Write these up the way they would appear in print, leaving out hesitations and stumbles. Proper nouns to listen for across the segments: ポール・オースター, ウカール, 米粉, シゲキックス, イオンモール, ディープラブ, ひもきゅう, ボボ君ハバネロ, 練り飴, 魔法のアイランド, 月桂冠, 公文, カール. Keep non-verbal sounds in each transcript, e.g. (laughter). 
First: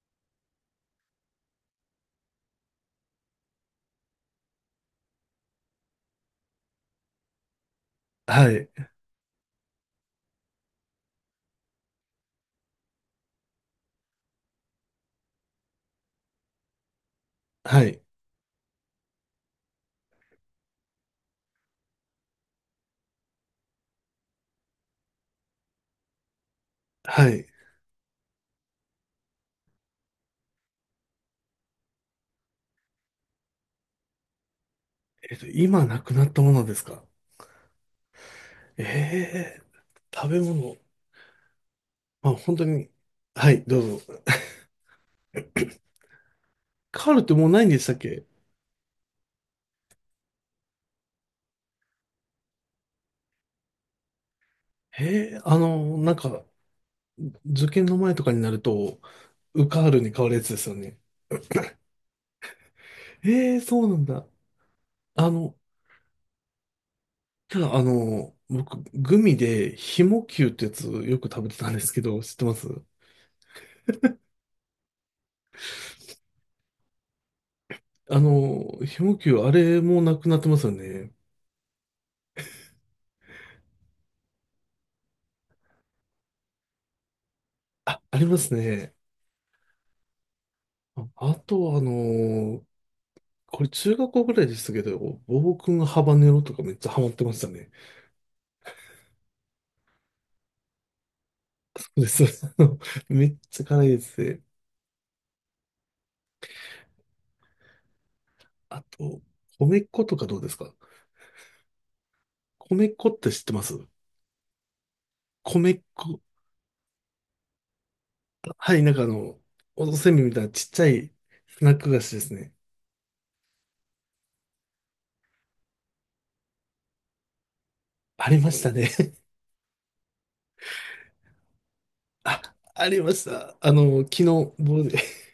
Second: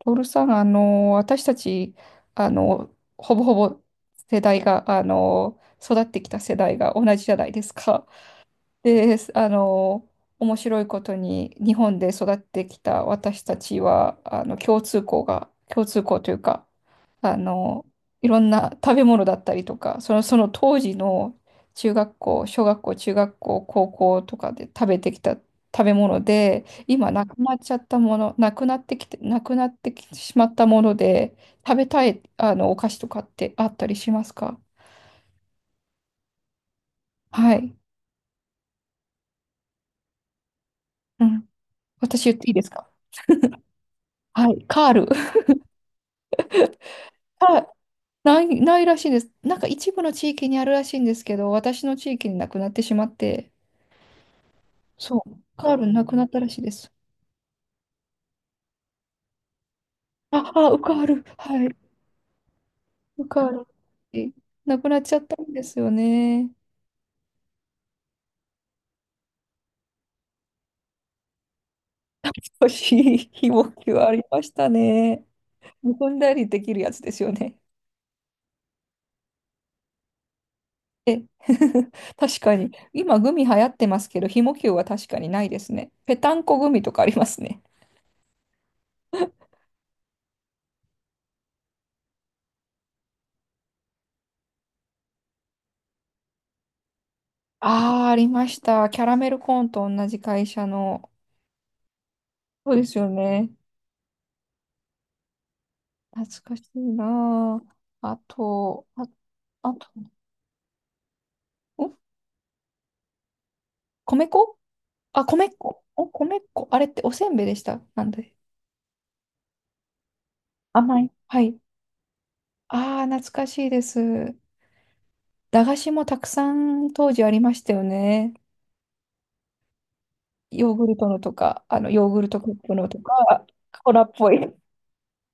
トールさん、私たち、あの、ほぼほぼ世代が、あの、育ってきた世代が同じじゃないですか。はい、で、面白いことに日本で育ってきた私たちは、共通項というか、あはの、い、いろんな食べ物だったりとか、その当時の中学校、小学校、中学校、高校とかで食べてきた食べ物で、今なはくい。なっちゃったもの、なくなってきてしまったもので、食べたい、お菓子とかってあったりしますか？今なくなったものですか？はい。ええー食べ物。うん。私ま言あ、っていい本で当すか？に。はい、どうぞ。はい。カール。(laughs) カールってもうないんカでしたっけ？ないらしいんです。なんか一部の地域にあるらしいんですけど、私の地域になくなってしまって、そえう、え、カールなくなったらしいです。受験の前とかになると、ウカールに変わるやつあ、ですあ、よウカね。ール、はい、ウカーええ、ル。そうなんだ。えなくなっちゃっあたんの、ですよね。ただ、僕、グミで、ひもきゅうってやつよく食べてたんですけど、知ってま少す？しひもきはありましたね。むくんだりできるやつですよね。ひもきゅう、あれもなくなってますよね。え、(laughs) 確かに。今、グミ流行ってますけど、ひもきゅうは確かにないですね。ぺたんこグミとかありますね。あ、ありますね。ああと、これ中学校ぐらいでしたけど、ボボ君ハバネロとかめっちゃハマってましたね。ああ、ありました。キャラメルコーンと同じ会社の。(laughs) そうです。(laughs) そうですよめっね。ちゃ辛いですね。懐かしいなあ。ああと、と、あ米と、粉とかどうですか？ん米粉って知ってます？米粉米粉。米粉。米粉。あれっておせんべいでした。なんで。はい、おせんべいみたいなちっちゃ甘い。いはい。スナック菓子ですね。ああ、懐かしいです。駄菓子もたくさん当時ありましたよあね。りましたね。ヨーグルトのとか、ヨーグ (laughs) ルトあ、カップのあとりましか、た。コラっ昨日、ぽい。僕で、(laughs)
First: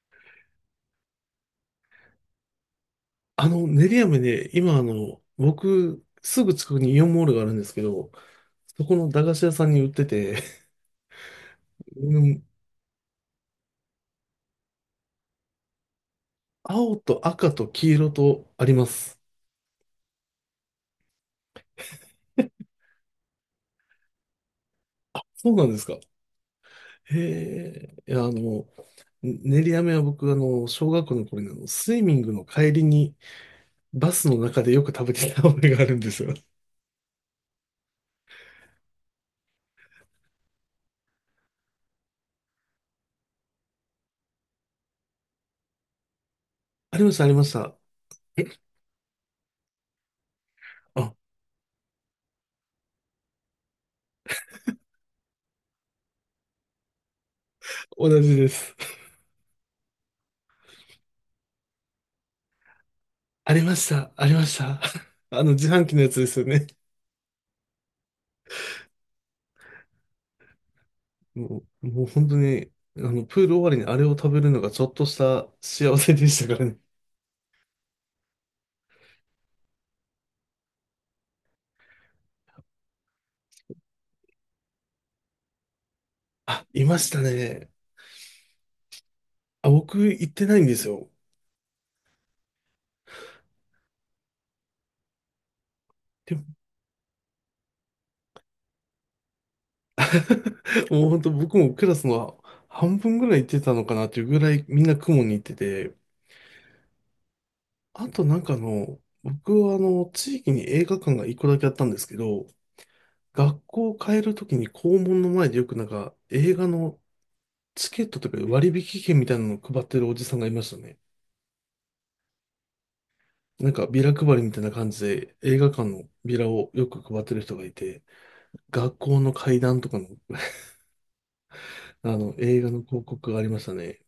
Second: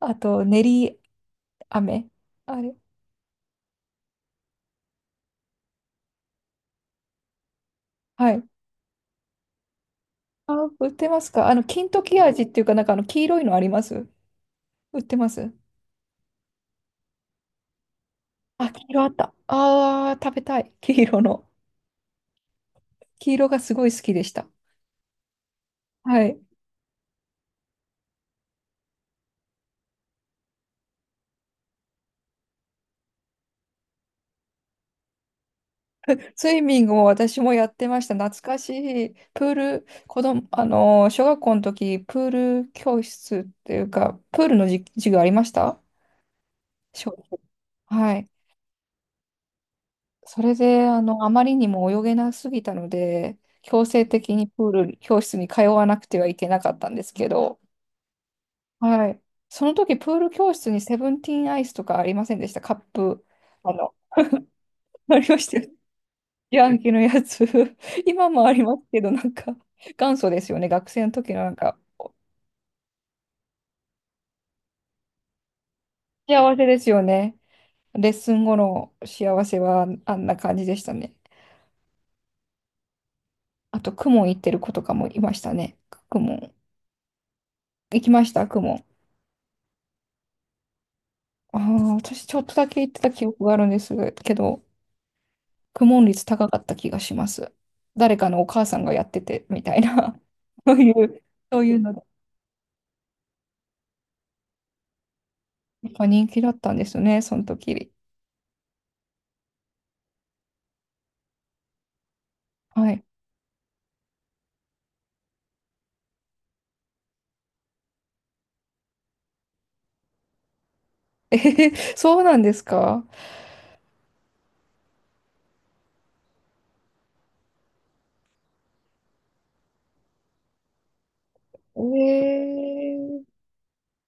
あと、練り飴。あれ。練り飴で、今僕、すぐ近くにイオンモールがあるんですけど、はい。そこの駄菓子屋さんに売ってて、あ、売ってますか？金 (laughs) う時味ん、っていうか、なんか黄色いのあります？売ってます？青と赤と黄色とああ、り黄ま色あっす。た。ああ、食べたい。黄色の。黄色がすごい好きでした。そうなんですか。はい。へえ、いや、練り飴は僕、小学校の頃に、スイミングの帰りに、バスの中でよく食べてた覚えがあるんですよ。(laughs) スイミングも私もやってました。懐かしい。プール、子供、小学校の時、プール教室っていうか、プールの授業ありました？あり小まし学た、あり校？ました。はい。えそれで、あ、あまりにも泳げなすぎたので、強制的にプール教室に通わなくてはいけなかったんですけど、同じです。はい。その時、プール教室にセブンティーンアイスとかありませんでした？カップ、ありあましの、た、ありました。(laughs) あり (laughs) ましたよ自ね？販機のやつですよね。ヤンキーのやつ。 (laughs) 今もありますけど、なんか、元祖ですよね。学生の時のなんもか、う、もう本当に、プール終わりにあれを食べるのがちょっとした幸せでし幸たかせらでね。すよね。レッスン後の幸せはあんな感じでしたね。あと、公文行ってる子とかもいましたね。公文。あ、いましたね。行きました、公文。あ、僕行ってないんですよ。ああ、私ちょっとだけ行ってた記憶があるんですけど、公文率で、 高かった気がします。誰かのお母さんがやってて、みたいな。(laughs) そうい (laughs) もうう、本当僕そういもうクのラで、スの半分ぐらい行ってたのかなっていうぐらいみんな公文に行ってやって、ぱ人気だったんですね、その時。あと僕は地域に映画館が一個だけあったんですけど、はい。学校を変えるときに校門の前でよく映画のチケットとか割引券みたいなのを配ってるおじさんがいましたね。えへへ、そうなんですか？ビラ配りみたいな感じで映画館のビラをよく配ってる人がいて、学校の階段とかのあのえ映画の広え、告がありましたね。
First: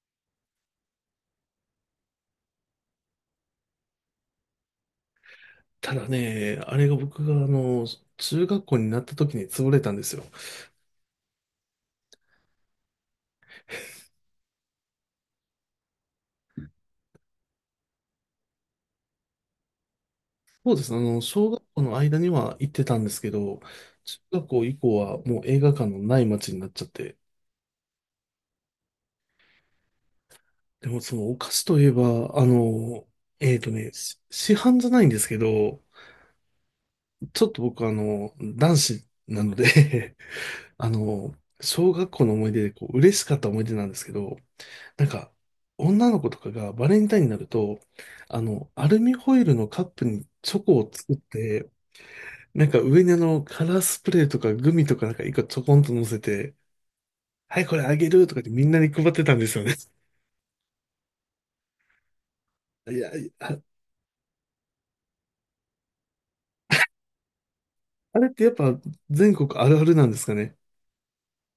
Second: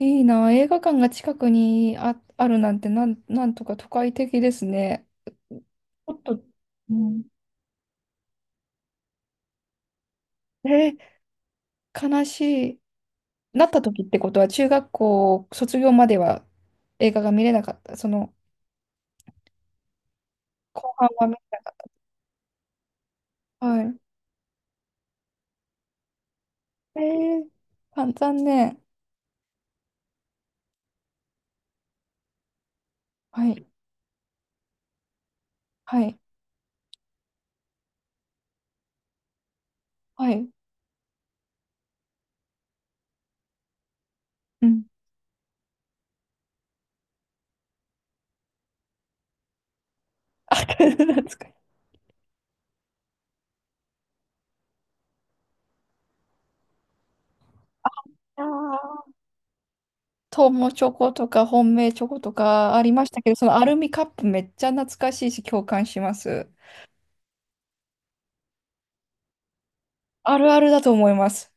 いいな。映画館が近くにあるなんてなんとか都会的ですね。ちただょっと、ね、あれうがん、僕が中学校になった時に潰れたんですよ。え悲しい。なった時ってことは、中学校卒業までは映画が見れなかった。その、そうです後ね。半は見れ小な学か校っの間には行ってたんですけど、た。はい。中学校以降はもう映画館のない街になっちゃっえて。ー、あ、残念。でもそのお菓子といえば、はい、市販じゃないんですけど、はい、ちょっと僕男子なので はい。(laughs) あの、小学校の思い出でこう、嬉しかった思い出なんですけど、うん。なんか、女の子とかがバレンタインになると、アルミホイルのカップにあ、チョコ (laughs) を懐作っかしい。て、上にカラースプレーとかグミとか一個ちょこんと乗せて、はい、これあげるとあかってみんなにー配ってたんですよね。(laughs) トモチョコとか本命チョコとかありいましや、たけど、そのあ、アルミカップめっちゃ懐かしいし共感します。あれってやっぱ全国あるあるなんですかあるね。あるだと思います。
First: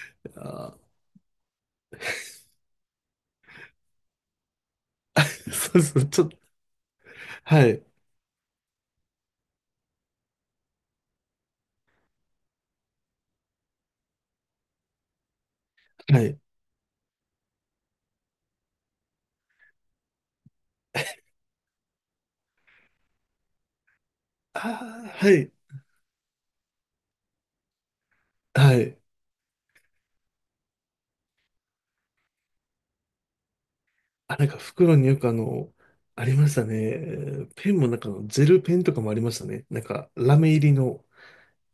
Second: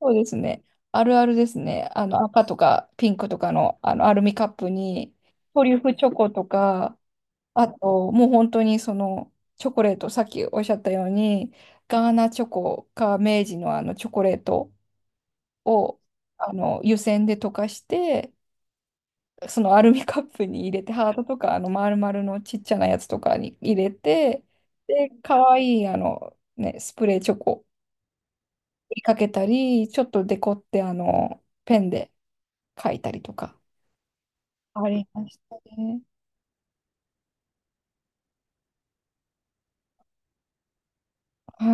そうですね。ああるあるですね。あの赤とかピンクとかの、あのアルミカップにー、 (laughs)、トリそュうフそう、チョちょっコと、とか、はあい、ともう本当にそのチョコレート、さっきおっしゃったように、ガーナチョコか明治のあのチョコレートをはい。あの湯煎で溶かして、そのアルミカップに入れて、ハートとか、丸々のちっちゃなやつとかに入れて、ああ、で、は可い、愛い、ね、スプレーチョコはい。にかけたり、ちょっとデコって、ペンで書いたりとか。あ、あ袋りによまくしたね。ありましたね。ペンもジェルペンとかもありましたね。ラメ入りの。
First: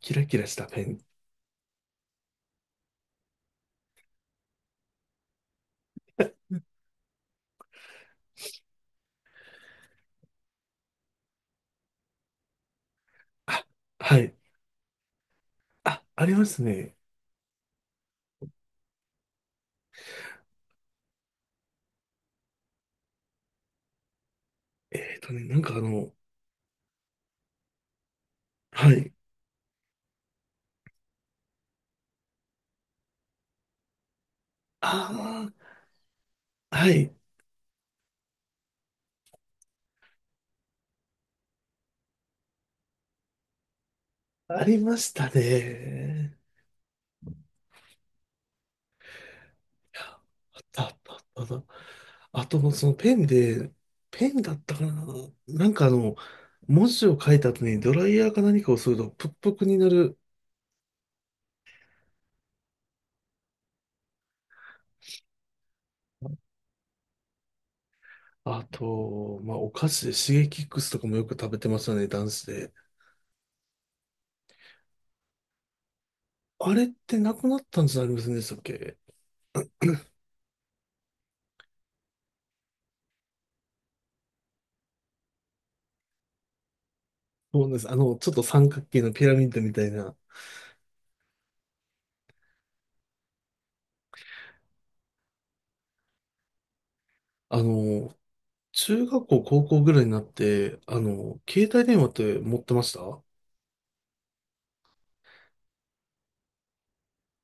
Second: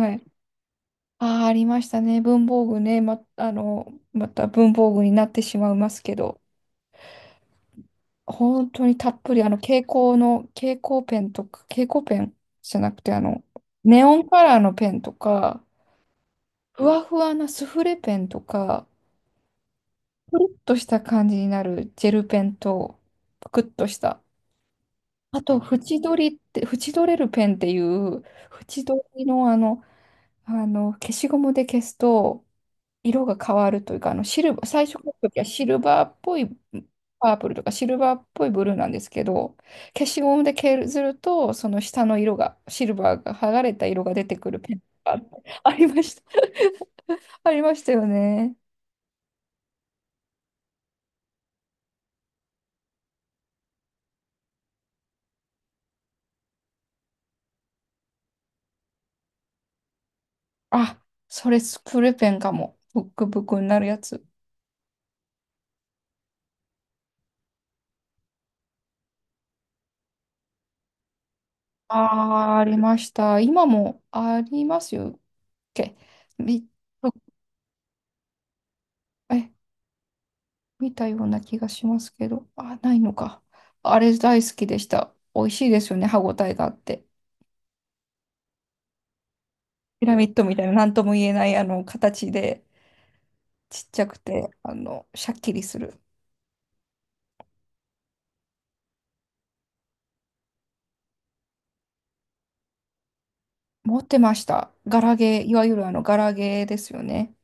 キい。ラキラしたペン。ああ、ありましたね。文房具ね。ま、あの、また文房具になってしまいますけど、本当にたっぷり、蛍光ペンとか、蛍光ペンじゃなくて、あ、ネオはンい。カラーのペンとか、あ、ありますふね。わふわなスフレペンとか、ぷるっとした感じになるジェルペンと、ぷくっとした。えっとあね、なと、んかあ縁の、取りって、縁取れるペンっていう、縁は取い。りの消しゴムで消すと、色が変わるというか、シルバー、最あ初の時はシルバーっぽいあ、はい。パープルとか、シルバーっぽいブルーなんですけど、消しゴムで削ると、その下の色が、シルバーが剥がれた色が出てくるあペりンまがしあったて、ありました。ね。(laughs) ありましたよね。あったあったあったあった。あと、そのペンで、ペンだったかな。なんかあの、文字を書いた後にドライヤーか何かをするとプップクになる。あ、それスプレペンかも。ブックブクになるやつ。あと、まあ、お菓子でシゲキックスとかもよく食べてましたね、男子ああ、あで。りました。今もありますよっけ？み、あれってなくなったんじゃありませんでしたっけ？え、見たような気がしますけど。あ、ないのか。あれ大好きでした。美味しいですよね。歯ごたえがあって。そうです。ちょっと三角形のピラミッドみたいピラな。ミッドみたいな何とも言えないあの形で、ちっちゃくて、シャッキリする。あの、中学校、高校ぐらいになって、携帯電話って持ってました？持ってました。ガラゲー、いわゆるあのガラゲーですよね。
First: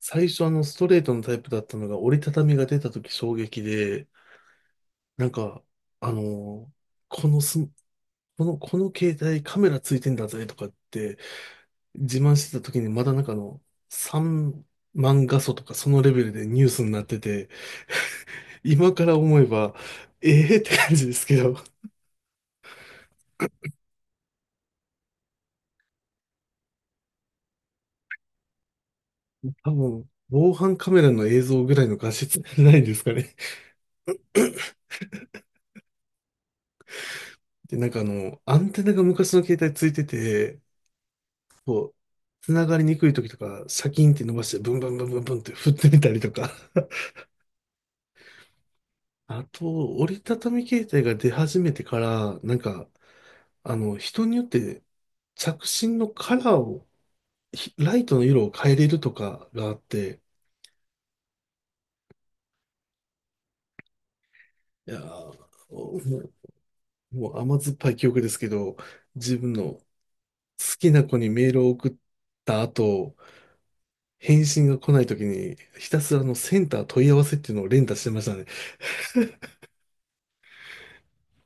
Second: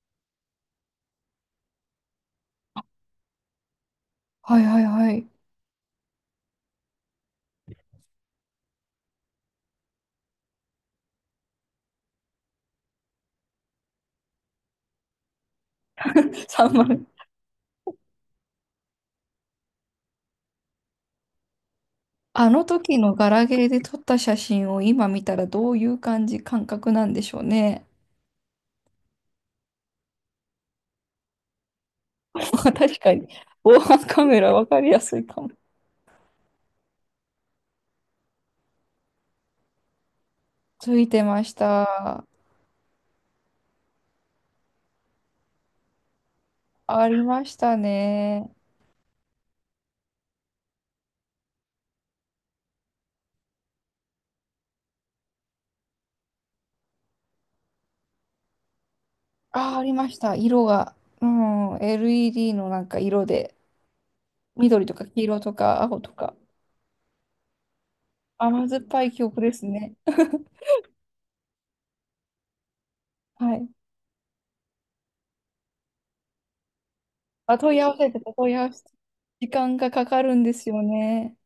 最初ストレートのタイプだったのが折りたたみが出た時衝撃で、はいはいはない。んか、あの、このス、この、この携帯カメラついてんだぜとかって自慢してた時にまだ3万画素とかそのレベルで (laughs) ニュー3スにな番。ってて、今から思えば、ええーって感じですけど、あの時のガラケーで撮った写真を今見たらどういう感覚なんでしょうね。多分、防犯カメラの映像ぐらいの画 (laughs) 質じゃないで確すかかに、ね。防犯カメラわかりやすいかも。で、アンテナが昔の携帯ついてて、ついてましこた。う、繋がりにくい時とか、シャキンって伸ばして、ブンブンブンブンブンって振ってみたりとか。(laughs) ありましたね。あと、折りたたみ携帯が出始めてから、人によって着信のカラーを、ひライトの色を変えれるとかがああ、っありまして、た。色が。うん、LED のなんか色で、緑いとやか黄色ー、とかも青とか、う、もう甘酸っぱい記憶ですけ甘ど、酸っぱい記自憶で分すの好ね。きな子にメールを送った後、はい。返信が来ないときに、ひたすらのセンター問い合わせっていあ、うのを問い連合打わしせててました、たね。問い合わせてた。時間がかかるんですよね。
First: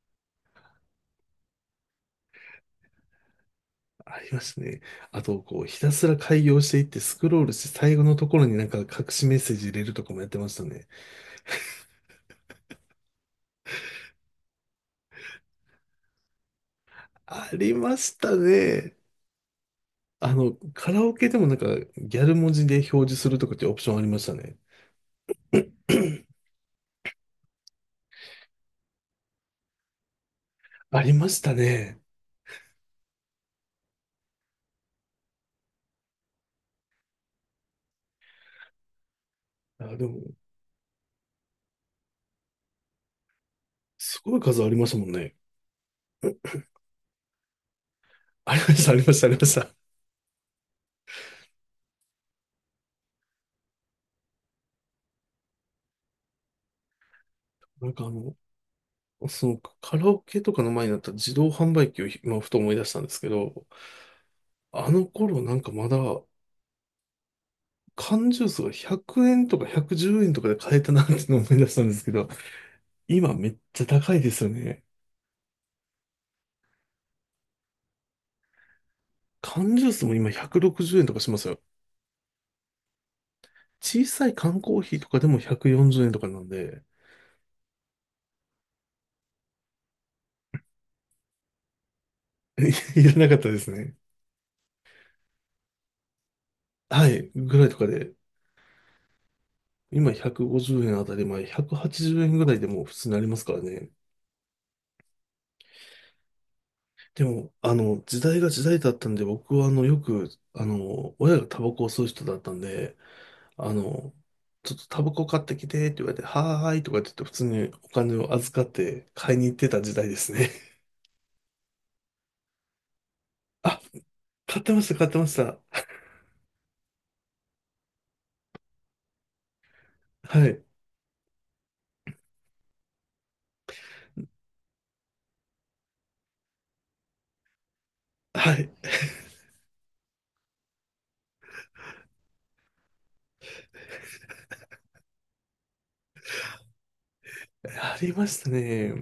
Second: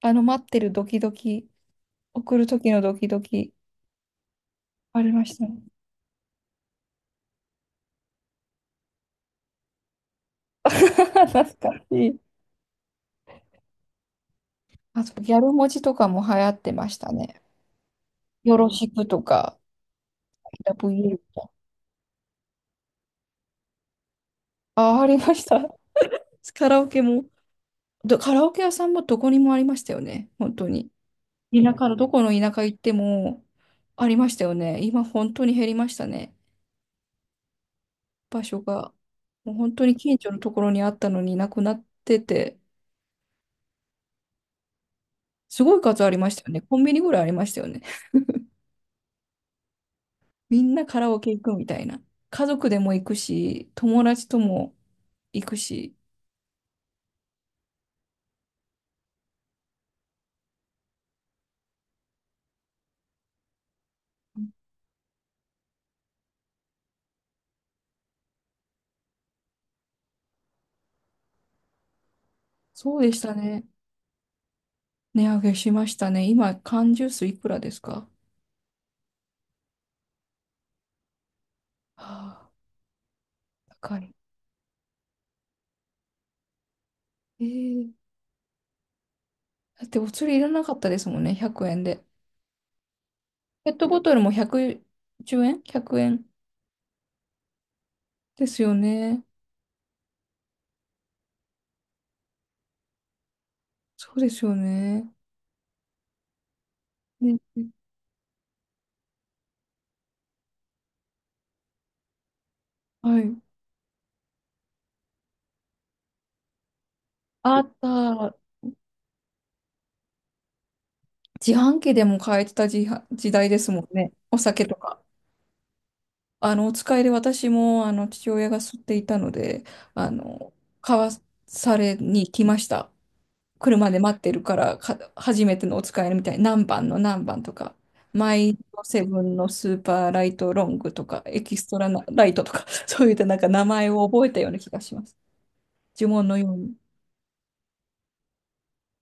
待ってるドキドキ、送る時のドキドキ、ありましたね。ありあましと、たね。こう、ひたすら開業していってスクロールして最後のところに隠しメッセージ入れるとかもやってました (laughs) ね。懐かしい。あと、ギャル文字とかも流行ってましたね。ありましたよろしね。くとか、ラブカラオユーケでともか。ギャル文字で表示するとかっていうオプションありましたね。あ、ありました。(laughs) (clears throat) カラオケも、カラオケ屋さんもどこにもありましたよね。本当に。ありました田舎のね。どこの田舎行ってもありましたよね。今、本当に減りましたね。場所が。もう本当にあ、で近も、所のところにあったのになくなってて、すごい数ありましたもんね。すごい数ありましたよね。コンビニぐらいありましたよね。ありました、ありました、ありました。みんなカラオケ行くみたいな。家族でも行くし、友達とも行くし。なんかあの、そのカラオケとかの前になった自動販売機を今ふと思い出したんですけど、あの頃まだ缶ジュースが100円とか110円とかで買えたなっていうのを思い出したんですけど、そうでし今ためっね。ちゃ高いですよね。値上げしましたね。今、缶ジュースいくらですか？缶ジュースも今160円とかしますよ。はあ、高小い。さい缶コーヒーとかでも140円とかなんで、えーだってお釣りいらなかったですもんね、100円で。(laughs) いらなかったでペすットね。ボトルも110円？ 100 円はい、ぐらいとかで、ですよね。今150円あたり前、180円ぐらいでもう普通になりますからね。そうですよね。でね、も、時代が時代だったんで、僕はよく、親がタバコを吸う人だったんで、はい。あの、ちょっとタバコ買ってきてって言われて、はーいとかって言って普通あにっお金をた。預かって買いに行ってた時代ですね。自販機でも買えてた時は、時代で (laughs) すあ、もんね。お買酒ってとました、買ってました。お使いで私も、父親が吸っていたので、あはの、い。買わされに来ました。車で待ってるから、初めてのお使いみたいに、何番の何番とか、マはイい。ドセブンのスーパーライトロングとか、エキストラなライトとか、(laughs) そういったなんか名前を覚えたような気がします。呪文のように。ありましたね。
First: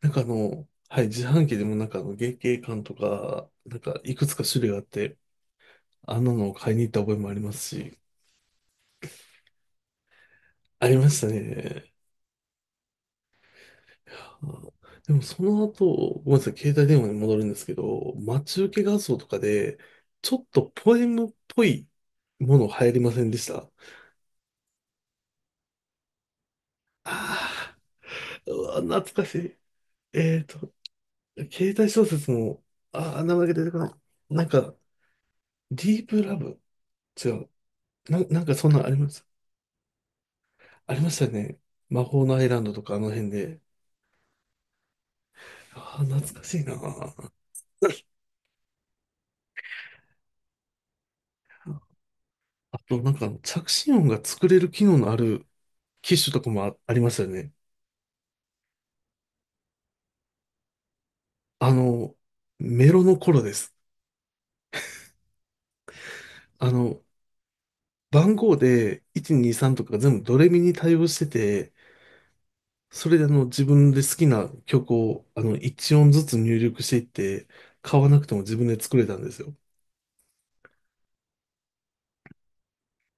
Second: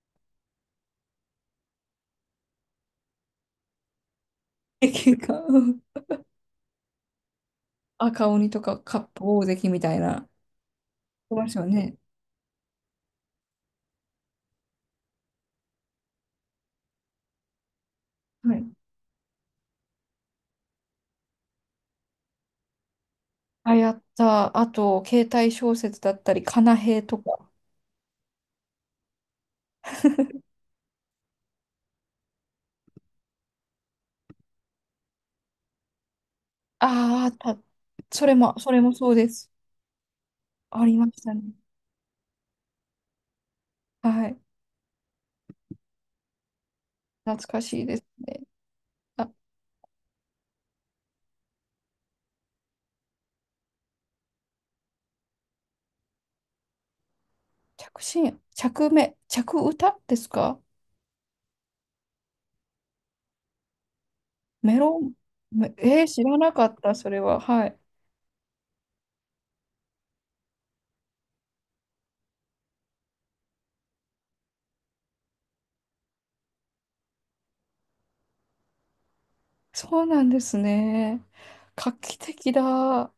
はい、自販機でも月桂冠とか、いくつか種類があっ駅て、が、(laughs) うん、あんなのを買いに行った覚えもありますし、赤鬼とかカップ大関みたいな。ありましたそうですよね。ね。あでもその後、ごめんなさい、携帯電話に戻るんですけど、待はちい。受け画像とかで、ちょっとポエムっぽいもの流行りませんでした？あ、やった。あと、携帯小説だったり、かなへいとか。ああー、うわ懐かしい。えっと、携帯小説も、ああ、名前が出てこない。なんか、ディープラブ、違あう。あ、なんかそそんなれんあもりまそうす。です。あありりままししたよたね。ね。魔法のアイランドとかあの辺で。はい。ああ、懐かしいな。(laughs) 懐かしいですね。あ、あと、着信音が作れる機能のある機種とかもありましたよね。着信、着目、着歌ですか？あの、メロの頃です。メロン、めえー知らなかあった、の、それは。はい。番号で123とかが全部ドレミに対応してて、それで自分で好きな曲を1音ずつ入力していって、買わなくても自分で作れたんですよ。そうなんですね。画期的だ。